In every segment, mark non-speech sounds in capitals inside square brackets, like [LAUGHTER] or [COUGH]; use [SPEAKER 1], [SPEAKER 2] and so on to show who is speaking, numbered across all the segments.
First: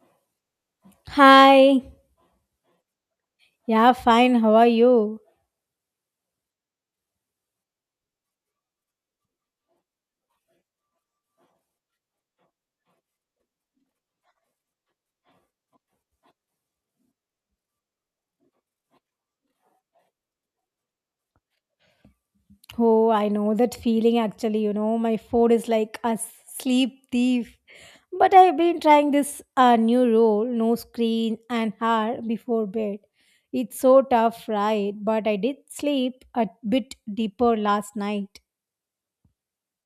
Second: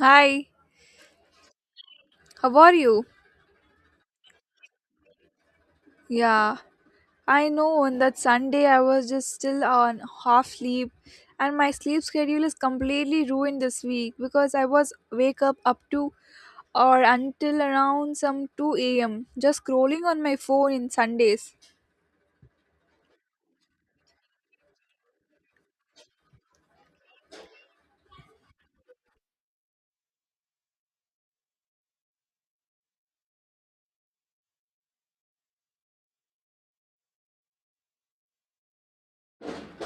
[SPEAKER 1] Hi,
[SPEAKER 2] Hi.
[SPEAKER 1] how are you?
[SPEAKER 2] Yeah, fine. How are you?
[SPEAKER 1] Yeah, I know on that Sunday I was just still on half sleep, and my sleep schedule is completely ruined this week because I was wake up to or until around some 2 a.m. just scrolling on my phone in Sundays.
[SPEAKER 2] Oh, I know that feeling actually. My phone is like a sleep thief. But I've been trying this new rule no screen an hour before bed. It's so tough, right? But I did sleep a bit deeper last night.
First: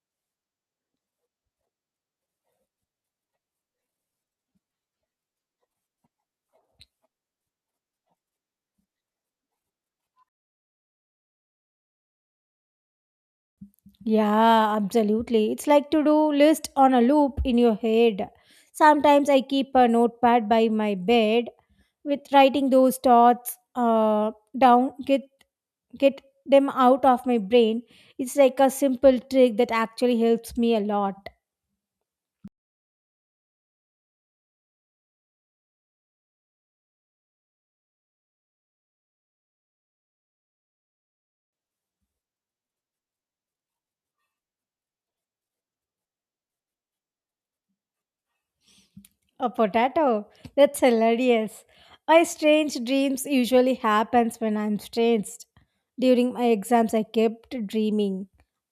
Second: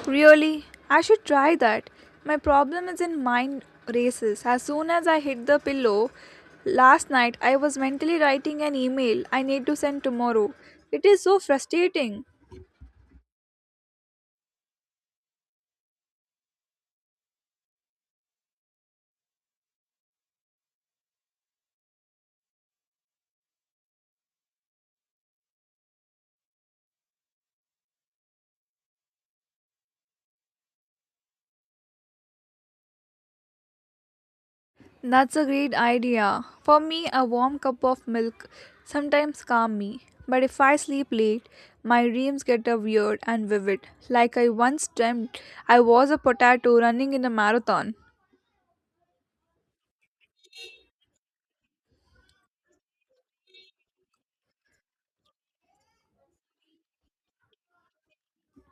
[SPEAKER 1] Really? I should try that. My problem is in mind races. As soon as I hit the pillow, last night I was mentally writing an email I need to send tomorrow. It is so frustrating.
[SPEAKER 2] Yeah, absolutely. It's like to do list on a loop in your head. Sometimes I keep a notepad by my bed with writing those thoughts down, get them out of my brain. It's like a simple trick that actually helps me a lot.
[SPEAKER 1] That's a great idea. For me, a warm cup of milk sometimes calms me, but if I sleep late, my dreams get a weird and vivid. Like I once dreamt I was a potato running in a marathon.
[SPEAKER 2] A potato. That's hilarious. My strange dreams usually happens when I'm stressed. During my exams I kept dreaming.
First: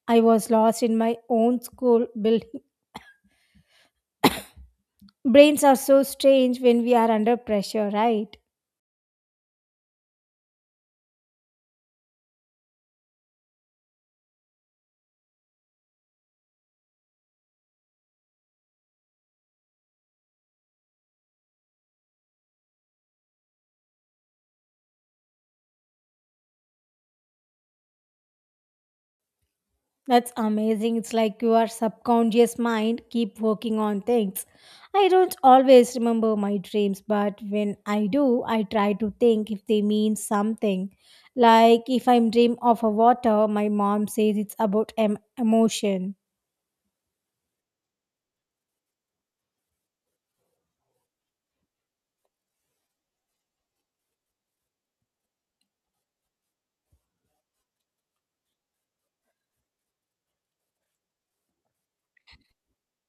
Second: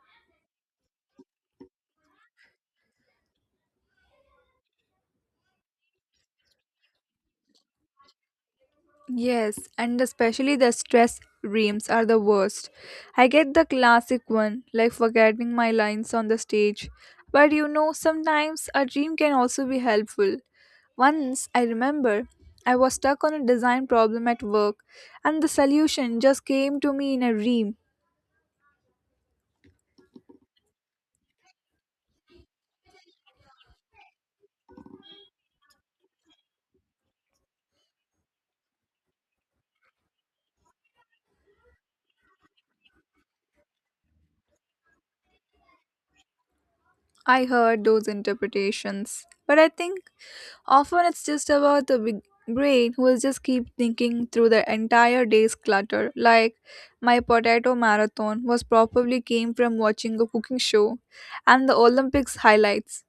[SPEAKER 2] I was lost in my own school building. Brains are so strange when we are under pressure, right?
[SPEAKER 1] Yes, and especially the stress reams are the worst. I get the classic one, like forgetting my lines on the stage. But you know, sometimes a dream can also be helpful. Once, I remember, I was stuck on a design problem at work, and the solution just came to me in a dream.
[SPEAKER 2] That's amazing. It's like your subconscious mind keep working on things. I don't always remember my dreams, but when I do I try to think if they mean something. Like if I'm dream of a water, my mom says it's about emotion.
[SPEAKER 1] I heard those interpretations, but I think often it's just about the big brain who will just keep thinking through the entire day's clutter. Like my potato marathon was probably came from watching a cooking show and the Olympics highlights.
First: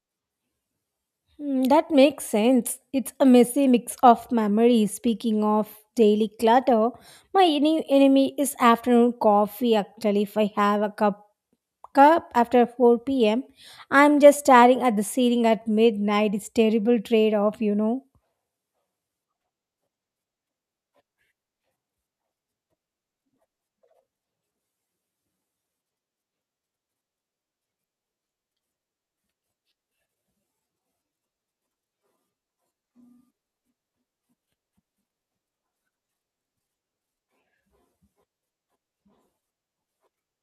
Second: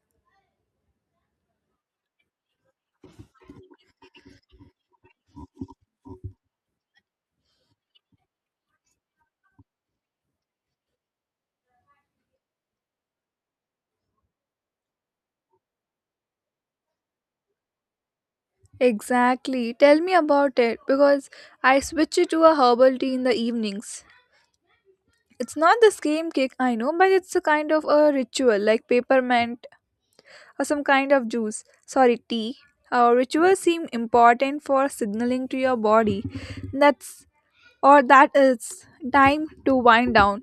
[SPEAKER 2] Hmm, that makes sense. It's a messy mix of memories. Speaking of daily clutter, my enemy is afternoon coffee. Actually, if I have a cup up after 4 p.m. I'm just staring at the ceiling at midnight. It's terrible trade off.
[SPEAKER 1] Exactly. Tell me about it because I switch it to a herbal tea in the evenings. It's not the same kick, I know, but it's a kind of a ritual like peppermint or some kind of juice, sorry, tea. Rituals seem important for signaling to your body that's or that it's time to wind down.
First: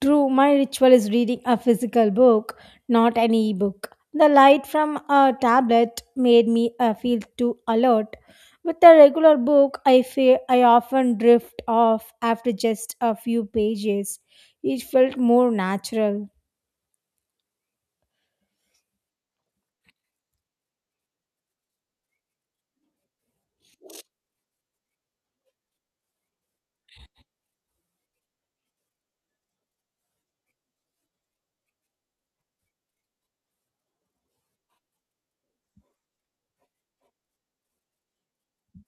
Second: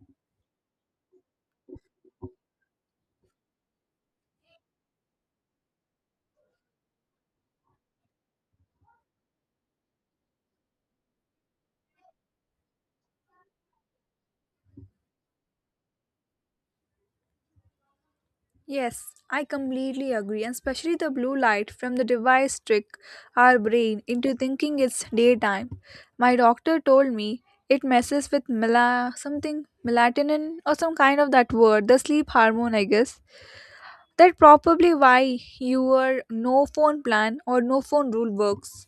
[SPEAKER 2] True, my ritual is reading a physical book, not an e-book. The light from a tablet made me feel too alert. With a regular book, I feel I often drift off after just a few pages. It felt more natural.
[SPEAKER 1] Yes, I completely agree, and especially the blue light from the device trick our brain into thinking it's daytime. My doctor told me it messes with mela something melatonin or some kind of that word, the sleep hormone, I guess. That probably why your no phone plan or no phone rule works.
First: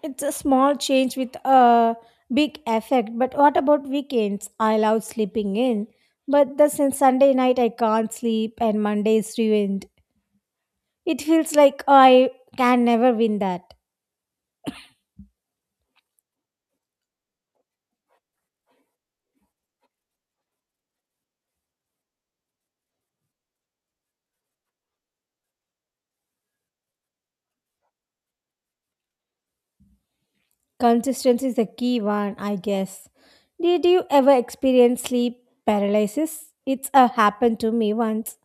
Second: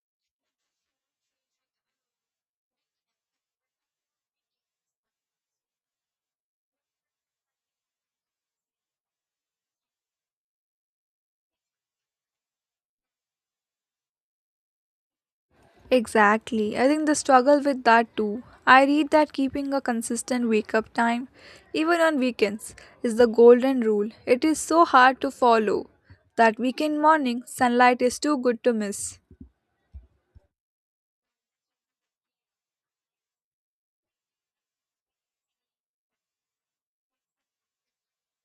[SPEAKER 2] It's a small change with a big effect. But what about weekends? I love sleeping in, but the since Sunday night I can't sleep and Monday is ruined. It feels like I can never win that.
[SPEAKER 1] Exactly. I think the struggle with that too. I read that keeping a consistent wake up time, even on weekends, is the golden rule. It is so hard to follow. That weekend morning, sunlight is too good to miss.
[SPEAKER 2] Consistency is the key one, I guess. Did you ever experience sleep paralysis? It's happened to me once.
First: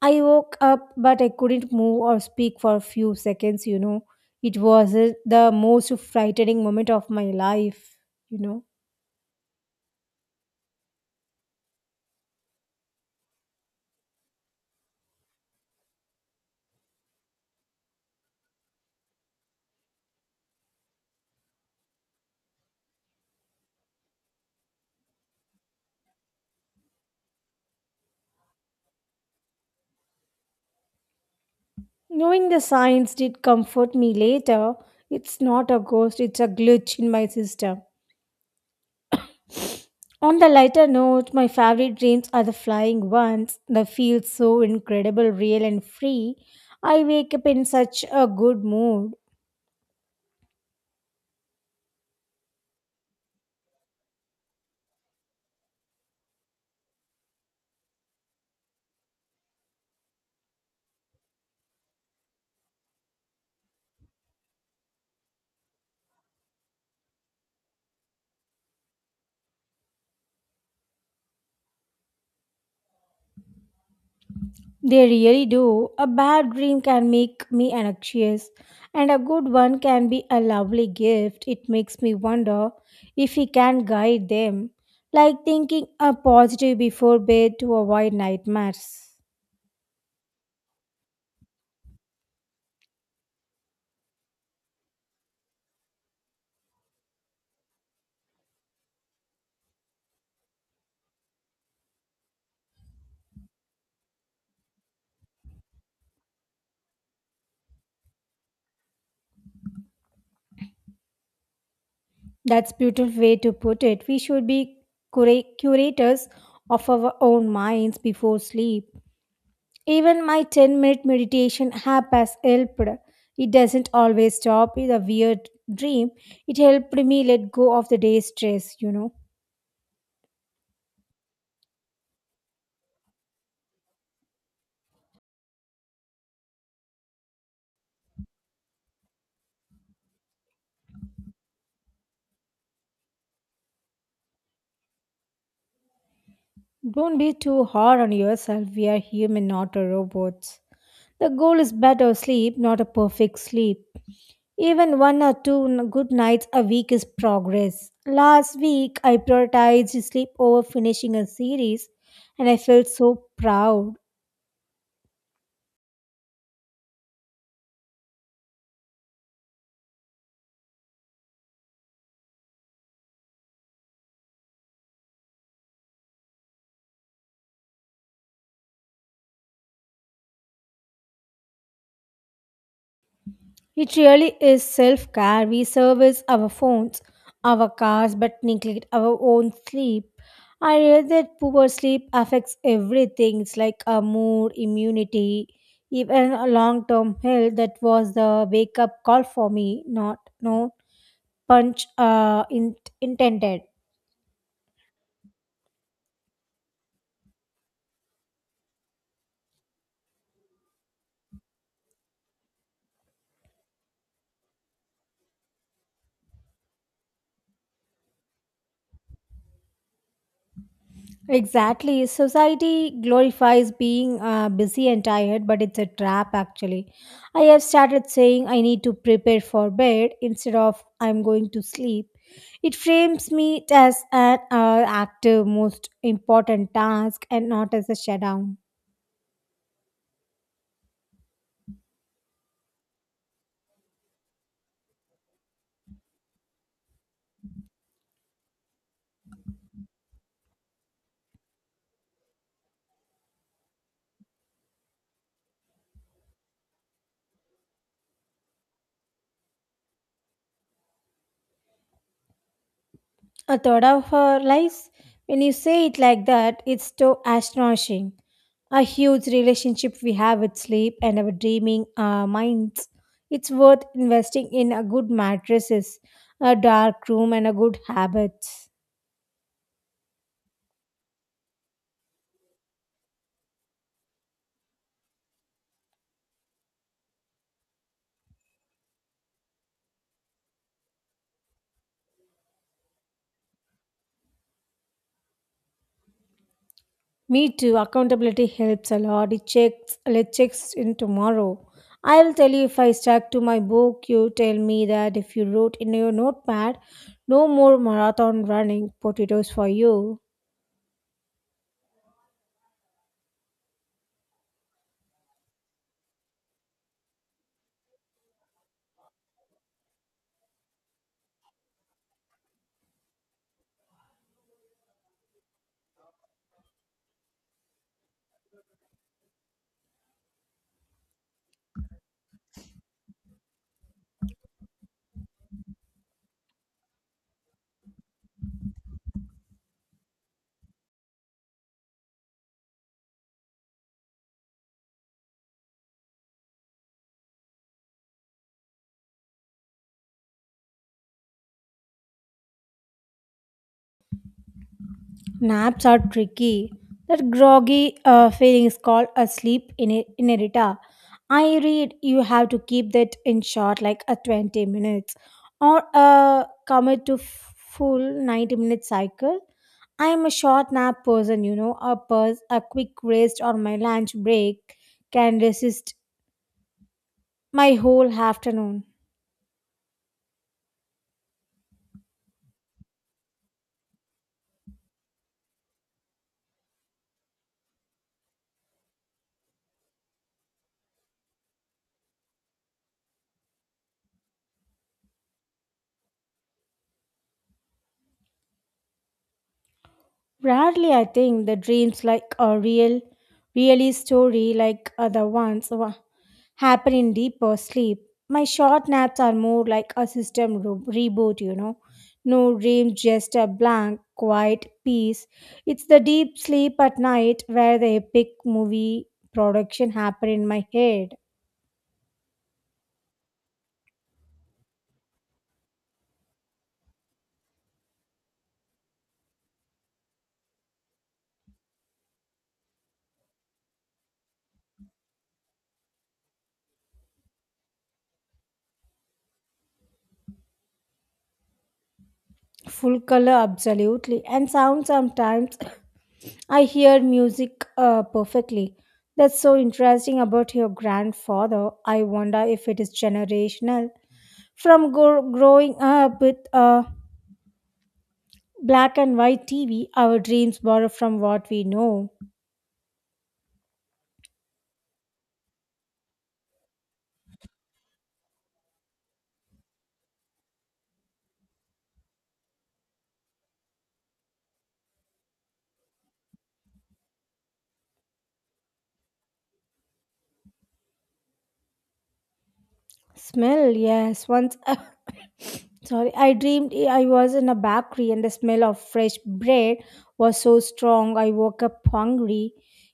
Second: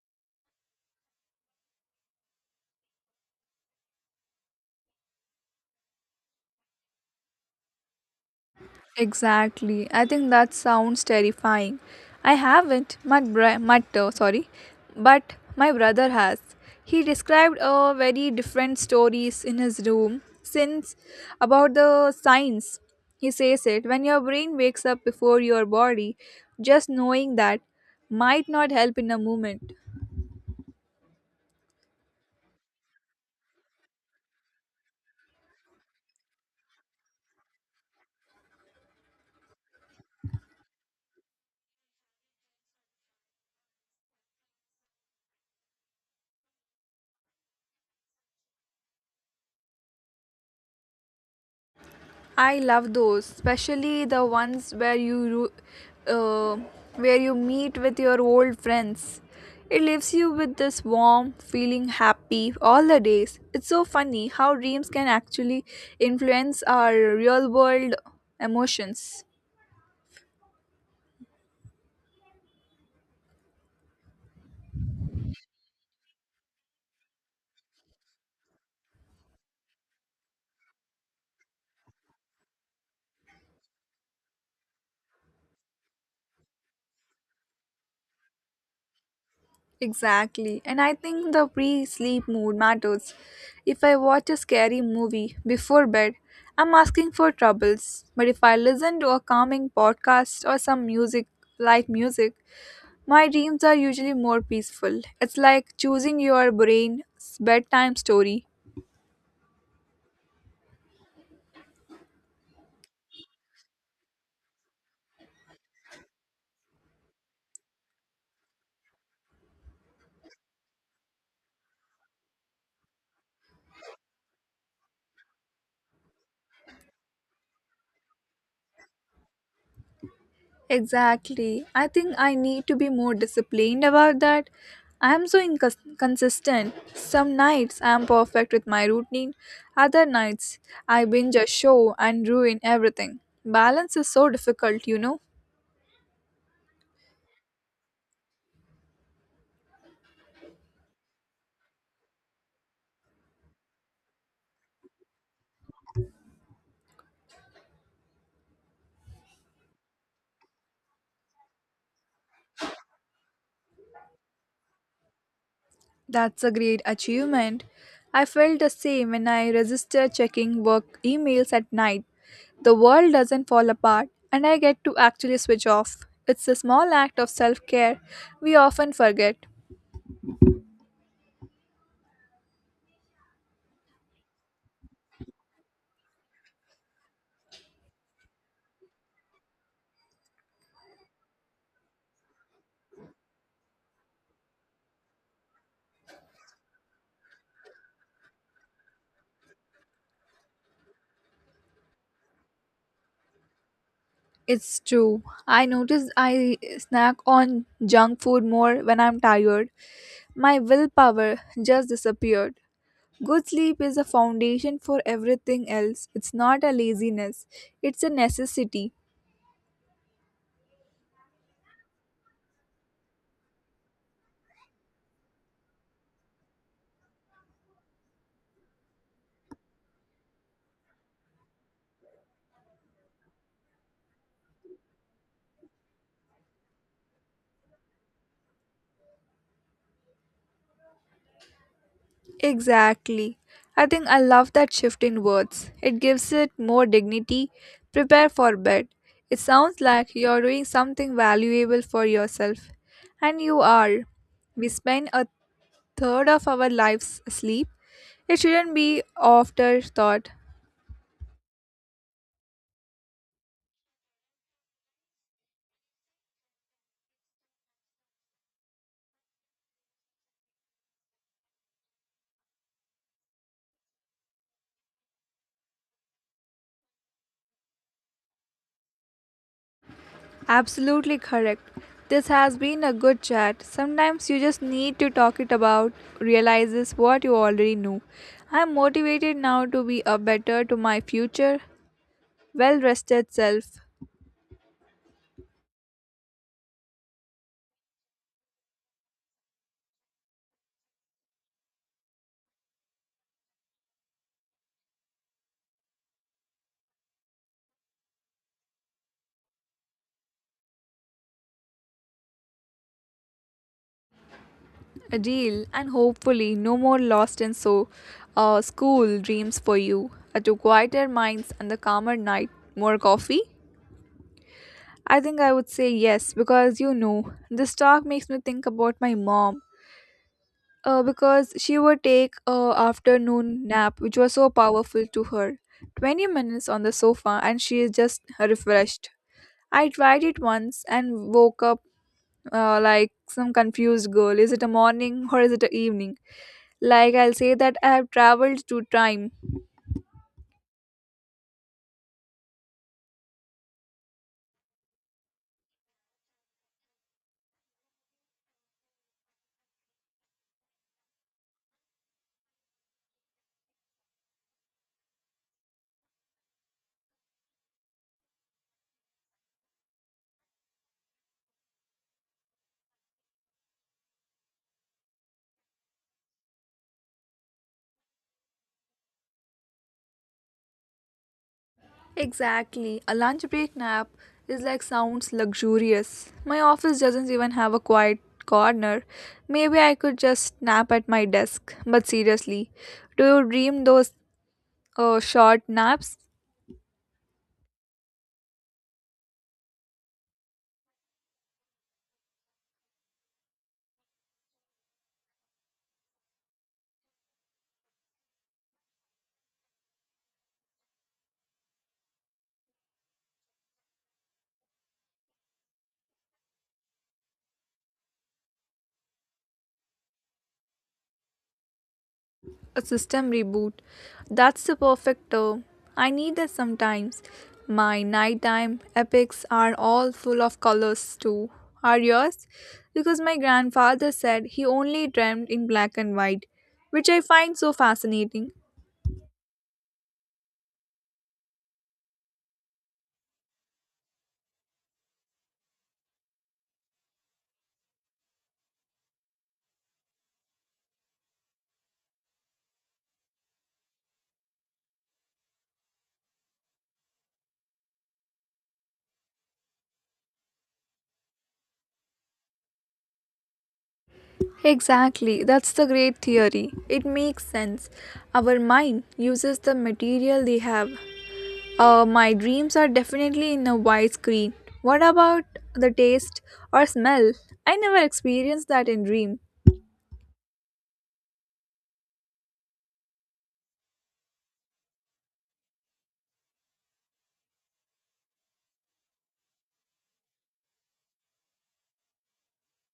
[SPEAKER 2] I woke up, but I couldn't move or speak for a few seconds. It was the most frightening moment of my life, you know.
[SPEAKER 1] Exactly. I think that sounds terrifying. I haven't. My sorry, but my brother has. He described a very different stories in his room since about the signs. He says it when your brain wakes up before your body. Just knowing that might not help in a moment.
[SPEAKER 2] Knowing the signs did comfort me later. It's not a ghost, it's a glitch in my system. On the lighter note, my favorite dreams are the flying ones. They feel so incredible, real, and free. I wake up in such a good mood.
[SPEAKER 1] I love those, especially the ones where you uh, where you meet with your old friends. It leaves you with this warm feeling happy all the days. It's so funny how dreams can actually influence our real world emotions.
[SPEAKER 2] They really do. A bad dream can make me anxious, and a good one can be a lovely gift. It makes me wonder if we can guide them, like thinking a positive before bed to avoid nightmares.
[SPEAKER 1] Exactly. And I think the pre sleep mood matters. If I watch a scary movie before bed, I'm asking for troubles. But if I listen to a calming podcast or some music, light music, my dreams are usually more peaceful. It's like choosing your brain's bedtime story.
[SPEAKER 2] That's beautiful way to put it. We should be curators of our own minds before sleep. Even my 10-minute meditation app has helped. It doesn't always stop with a weird dream. It helped me let go of the day's stress.
[SPEAKER 1] Exactly. I think I need to be more disciplined about that. I am so inconsistent. Some nights I am perfect with my routine, other nights I binge a show and ruin everything. Balance is so difficult, you know.
[SPEAKER 2] Don't be too hard on yourself. We are human, not a robots. The goal is better sleep, not a perfect sleep. Even one or two good nights a week is progress. Last week, I prioritized sleep over finishing a series, and I felt so proud.
[SPEAKER 1] That's a great achievement. I felt the same when I resisted checking work emails at night. The world doesn't fall apart, and I get to actually switch off. It's a small act of self care we often forget.
[SPEAKER 2] It really is self care. We service our phones, our cars, but neglect our own sleep. I read that poor sleep affects everything. It's like our mood, immunity, even a long term health. That was the wake up call for me, not no punch intended.
[SPEAKER 1] It's true. I notice I snack on junk food more when I'm tired. My willpower just disappeared. Good sleep is a foundation for everything else. It's not a laziness, it's a necessity.
[SPEAKER 2] Exactly. Society glorifies being busy and tired, but it's a trap actually. I have started saying I need to prepare for bed instead of I'm going to sleep. It frames me as an active, most important task and not as a shutdown.
[SPEAKER 1] Exactly. I think I love that shift in words. It gives it more dignity. Prepare for bed. It sounds like you're doing something valuable for yourself. And you are. We spend a third of our lives asleep. It shouldn't be afterthought.
[SPEAKER 2] A third of our lives? When you say it like that, it's so astonishing. A huge relationship we have with sleep and our dreaming minds. It's worth investing in a good mattresses, a dark room, and a good habits.
[SPEAKER 1] Absolutely correct. This has been a good chat. Sometimes you just need to talk it about realizes what you already knew. I'm motivated now to be a better to my future well rested self,
[SPEAKER 2] Me too. Accountability helps a lot. It checks in tomorrow. I will tell you if I stuck to my book. You tell me that if you wrote in your notepad, no more marathon running potatoes for you.
[SPEAKER 1] a deal, and hopefully no more lost and so school dreams for you, to quieter minds and the calmer night, more coffee. I think I would say yes because you know this talk makes me think about my mom, because she would take a afternoon nap which was so powerful to her. 20 minutes on the sofa and she is just refreshed. I tried it once and woke up, like some confused girl, is it a morning or is it a evening? Like I'll say that I have traveled to time.
[SPEAKER 2] Naps are tricky. That groggy feeling is called a sleep in inerita. I read you have to keep that in short, like a 20 minutes, or commit to full 90-minute cycle. I am a short nap person. A quick rest or my lunch break can resist my whole afternoon.
[SPEAKER 1] Exactly. A lunch break nap is like sounds luxurious. My office doesn't even have a quiet corner. Maybe I could just nap at my desk. But seriously, do you dream those short naps?
[SPEAKER 2] Rarely, I think the dreams like a really story like other ones happen in deeper sleep. My short naps are more like a system reboot. No dreams, just a blank, quiet peace. It's the deep sleep at night where the epic movie production happen in my head.
[SPEAKER 1] A system reboot. That's the perfect term. I need that sometimes. My nighttime epics are all full of colors too. Are yours? Because my grandfather said he only dreamed in black and white, which I find so fascinating.
[SPEAKER 2] Full color, absolutely. And sound sometimes [COUGHS] I hear music perfectly. That's so interesting about your grandfather. I wonder if it is generational from growing up with a black and white TV, our dreams borrow from what we know.
[SPEAKER 1] Exactly, that's the great theory. It makes sense. Our mind uses the material they have. My dreams are definitely in a widescreen. What about the taste or smell? I never experienced that in dream.
[SPEAKER 2] Smell, yes. Once, [LAUGHS] [COUGHS] sorry, I dreamed I was in a bakery and the smell of fresh bread was so strong I woke up hungry.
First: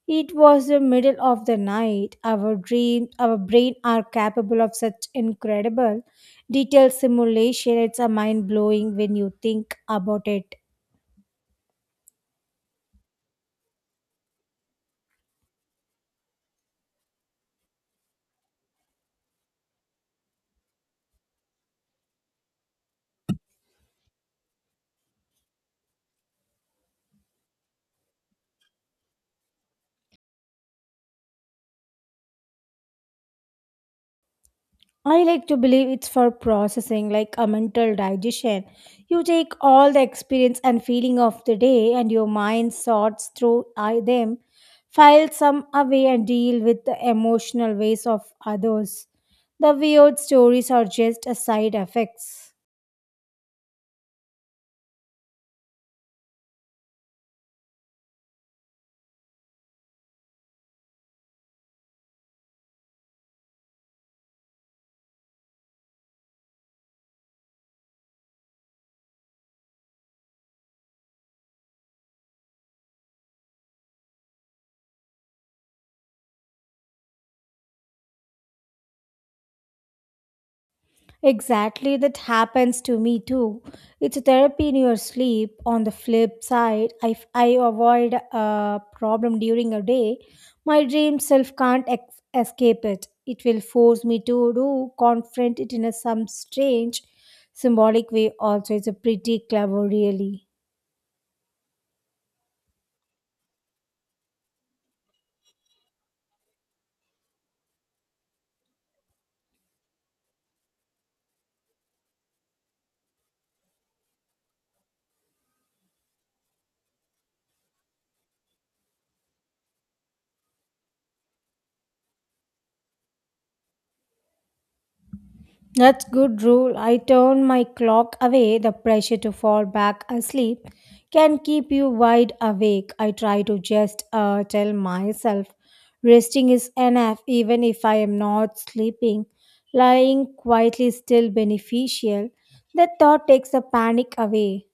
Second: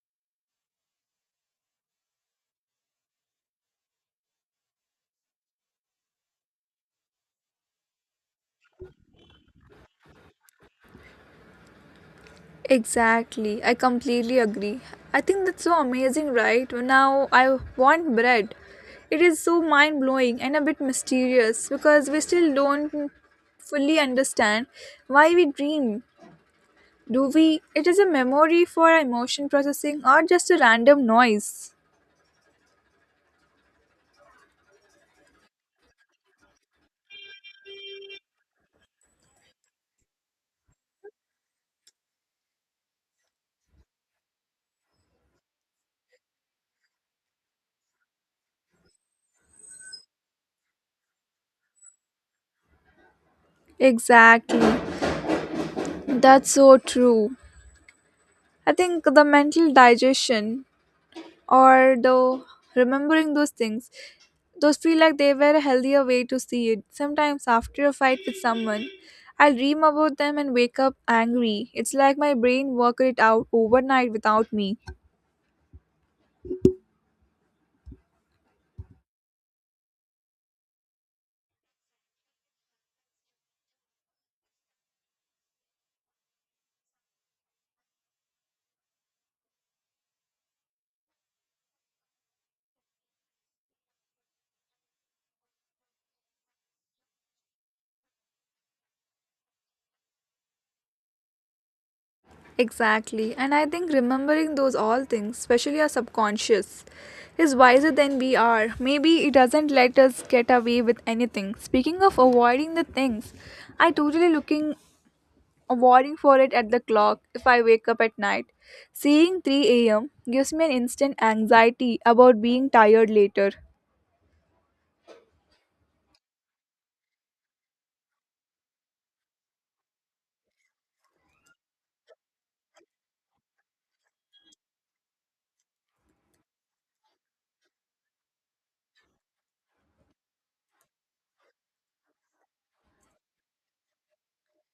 [SPEAKER 2] It was the middle of the night. Our dreams, our brain are capable of such incredible detailed simulation. It's a mind blowing when you think about it.
[SPEAKER 1] Exactly, I completely agree. I think that's so amazing, right? Now I want bread. It is so mind blowing and a bit mysterious because we still don't fully understand why we dream. Do we? It is a memory for emotion processing or just a random noise.
[SPEAKER 2] I like to believe it's for processing, like a mental digestion. You take all the experience and feeling of the day, and your mind sorts through them, files some away, and deal with the emotional ways of others. The weird stories are just a side effects.
[SPEAKER 1] Exactly. That's so true. I think the mental digestion or the remembering those things, those feel like they were a healthier way to see it. Sometimes after a fight with someone, I'll dream about them and wake up angry. It's like my brain worked it out overnight without me.
[SPEAKER 2] Exactly, that happens to me too. It's therapy in your sleep. On the flip side, if I avoid a problem during a day, my dream self can't escape it. It will force me to do confront it in a some strange symbolic way. Also, it's a pretty clever, really.
[SPEAKER 1] Exactly. And I think remembering those all things, especially our subconscious, is wiser than we are. Maybe it doesn't let us get away with anything. Speaking of avoiding the things, I totally looking avoiding for it at the clock if I wake up at night. Seeing 3 a.m. gives me an instant anxiety about being tired later.
[SPEAKER 2] That's good rule. I turn my clock away. The pressure to fall back asleep can keep you wide awake. I try to just tell myself resting is enough even if I am not sleeping. Lying quietly is still beneficial. That thought takes the panic away.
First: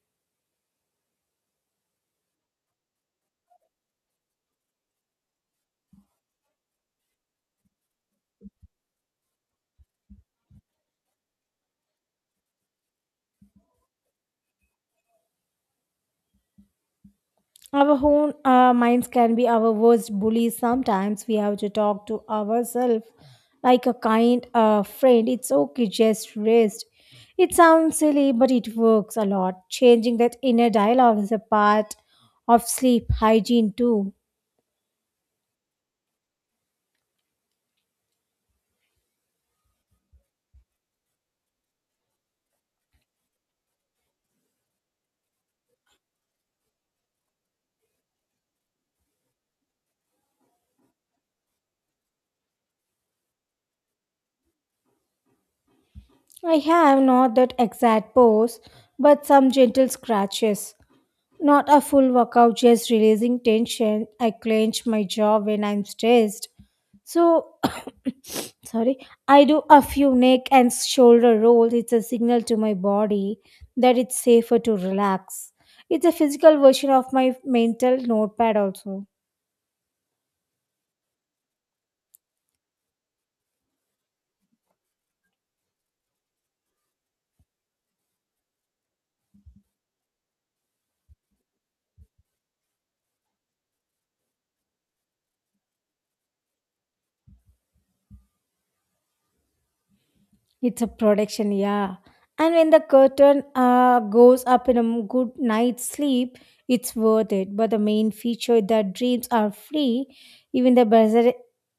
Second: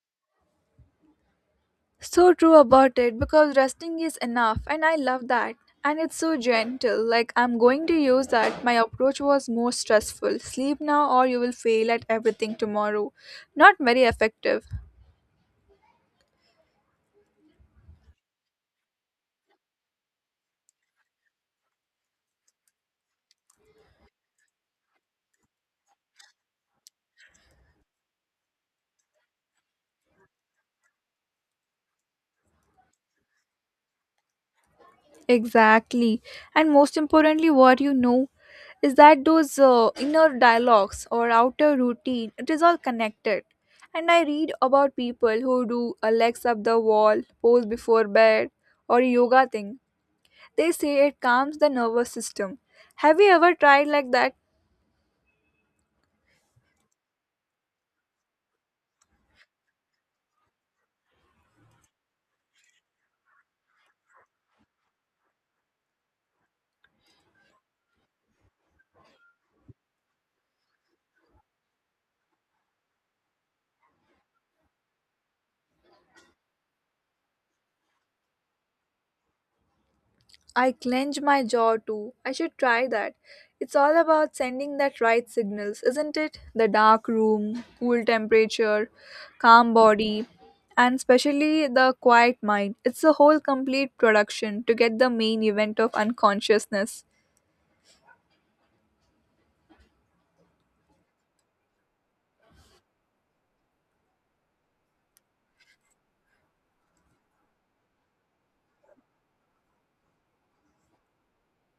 [SPEAKER 1] So true about it because resting is enough and I love that. And it's so gentle, like I'm going to use that. My approach was more stressful. Sleep now or you will fail at everything tomorrow. Not very effective.
[SPEAKER 2] Our own minds can be our worst bullies. Sometimes we have to talk to ourselves like a kind friend. It's okay, just rest. It sounds silly, but it works a lot. Changing that inner dialogue is a part of sleep hygiene, too.
[SPEAKER 1] Exactly. And most importantly, what you know is that those inner dialogues or outer routine, it is all connected. And I read about people who do a legs up the wall, pose before bed, or yoga thing. They say it calms the nervous system. Have you ever tried like that?
[SPEAKER 2] I have not that exact pose, but some gentle scratches. Not a full workout, just releasing tension. I clench my jaw when I'm stressed. So, [COUGHS] sorry, I do a few neck and shoulder rolls. It's a signal to my body that it's safer to relax. It's a physical version of my mental notepad, also.
[SPEAKER 1] I clench my jaw too. I should try that. It's all about sending that right signals, isn't it? The dark room, cool temperature, calm body, and especially the quiet mind. It's a whole complete production to get the main event of unconsciousness.
[SPEAKER 2] It's a production, yeah. And when the curtain goes up in a good night's sleep, it's worth it. But the main feature that dreams are free, even the buzzer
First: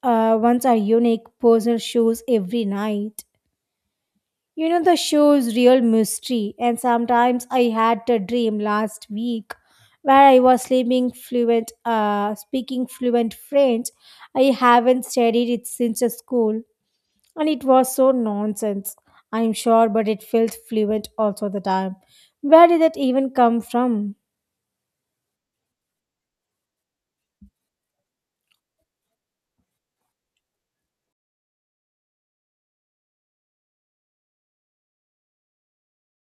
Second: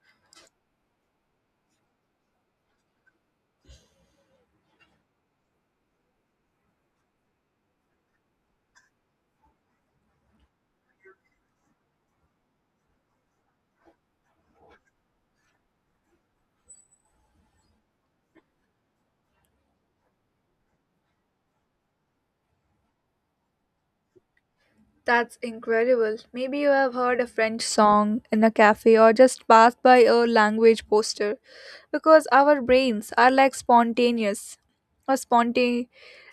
[SPEAKER 2] ones are unique, personal shows every night. The show's real mystery. And sometimes I had a dream last week where I was speaking fluent French. I haven't studied it since school and it was so nonsense. I'm sure, but it felt fluent also the time. Where did that even come from?
[SPEAKER 1] That's incredible. Maybe you have heard a French song in a cafe or just passed by a language poster because our brains are like spontaneous or spontaneous.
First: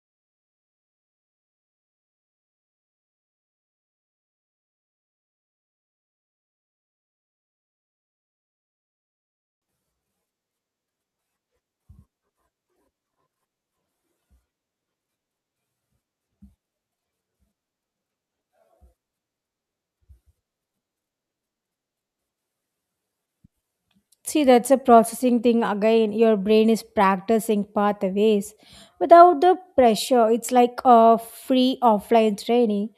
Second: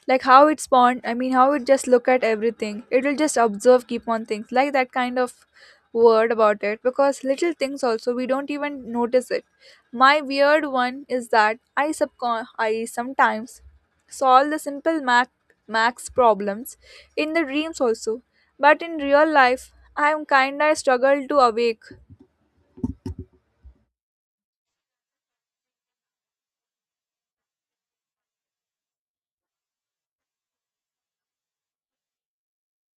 [SPEAKER 1] Like how it spawned, I mean, how it just look at everything. It'll just observe, keep on things like that kind of word about it because little things also we don't even notice it. My weird one is that I subcon I sometimes solve the simple max problems in the dreams also, but in real life I am kinda struggle to awake.
[SPEAKER 2] See, that's a processing thing again. Your brain is practicing pathways without the pressure. It's like a free offline training.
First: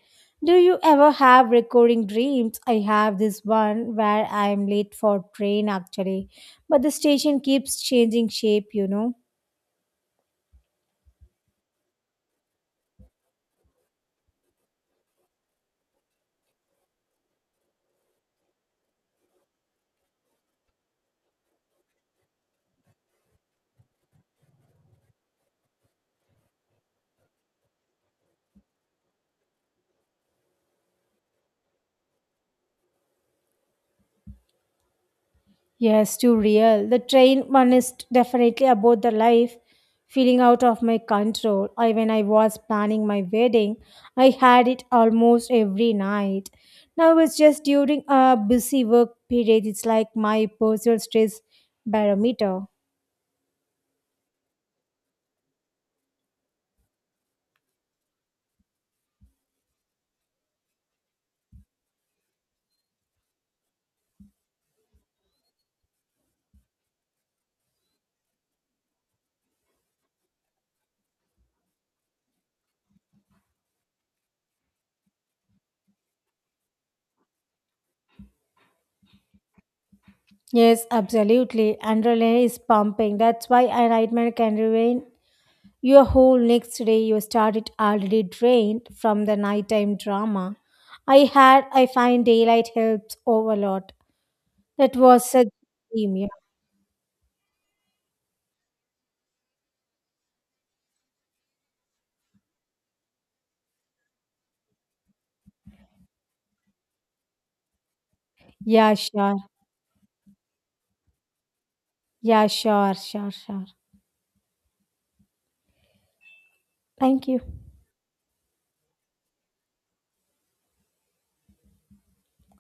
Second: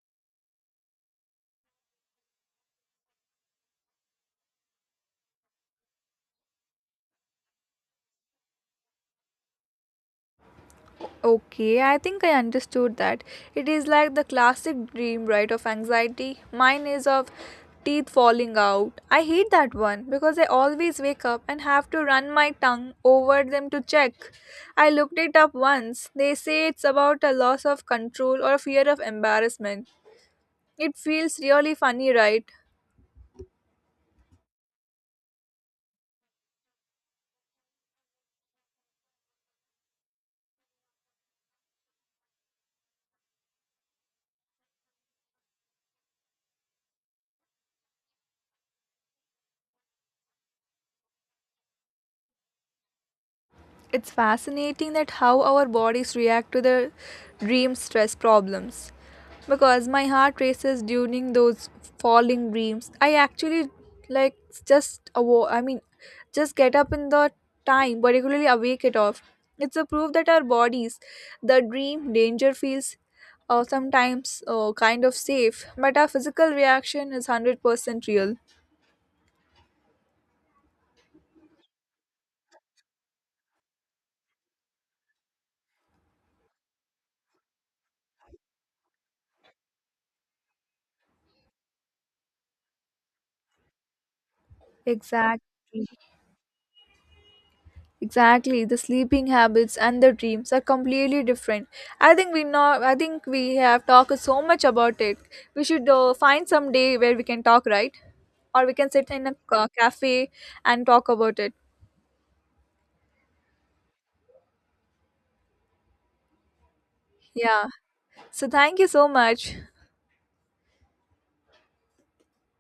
[SPEAKER 2] Do you ever have recurring dreams? I have this one where I'm late for train actually, but the station keeps changing shape.
[SPEAKER 1] Okay, I think I understood that. It is like the classic dream, right, of anxiety. Mine is of teeth falling out. I hate that one because I always wake up and have to run my tongue over them to check. I looked it up once. They say it's about a loss of control or a fear of embarrassment. It feels really funny, right?
[SPEAKER 2] Yes, too real. The train one is definitely about the life feeling out of my control. I When I was planning my wedding, I had it almost every night. Now it's just during a busy work period. It's like my personal stress barometer.
[SPEAKER 1] It's fascinating that how our bodies react to the dream stress problems. Because my heart races during those falling dreams. I actually like just I mean just get up in the time, particularly awake it off. It's a proof that our bodies, the dream danger feels sometimes kind of safe, but our physical reaction is 100% real.
[SPEAKER 2] Yes, absolutely. Adrenaline is pumping. That's why I nightmare can remain. Your whole next day you started already drained from the nighttime drama. I find daylight helps overload. That was such a
[SPEAKER 1] Exactly.
[SPEAKER 2] dream. Yeah,
[SPEAKER 1] Exactly, the sleeping habits and the dreams are completely different. I think we know. I think we have talked so much about it. We should find some day where we can talk, right? Or we can
[SPEAKER 2] yeah,
[SPEAKER 1] sit in a
[SPEAKER 2] sure.
[SPEAKER 1] cafe and talk about it.
[SPEAKER 2] Yeah, sure, sure, sure. Thank you.
[SPEAKER 1] Yeah. So thank you so much.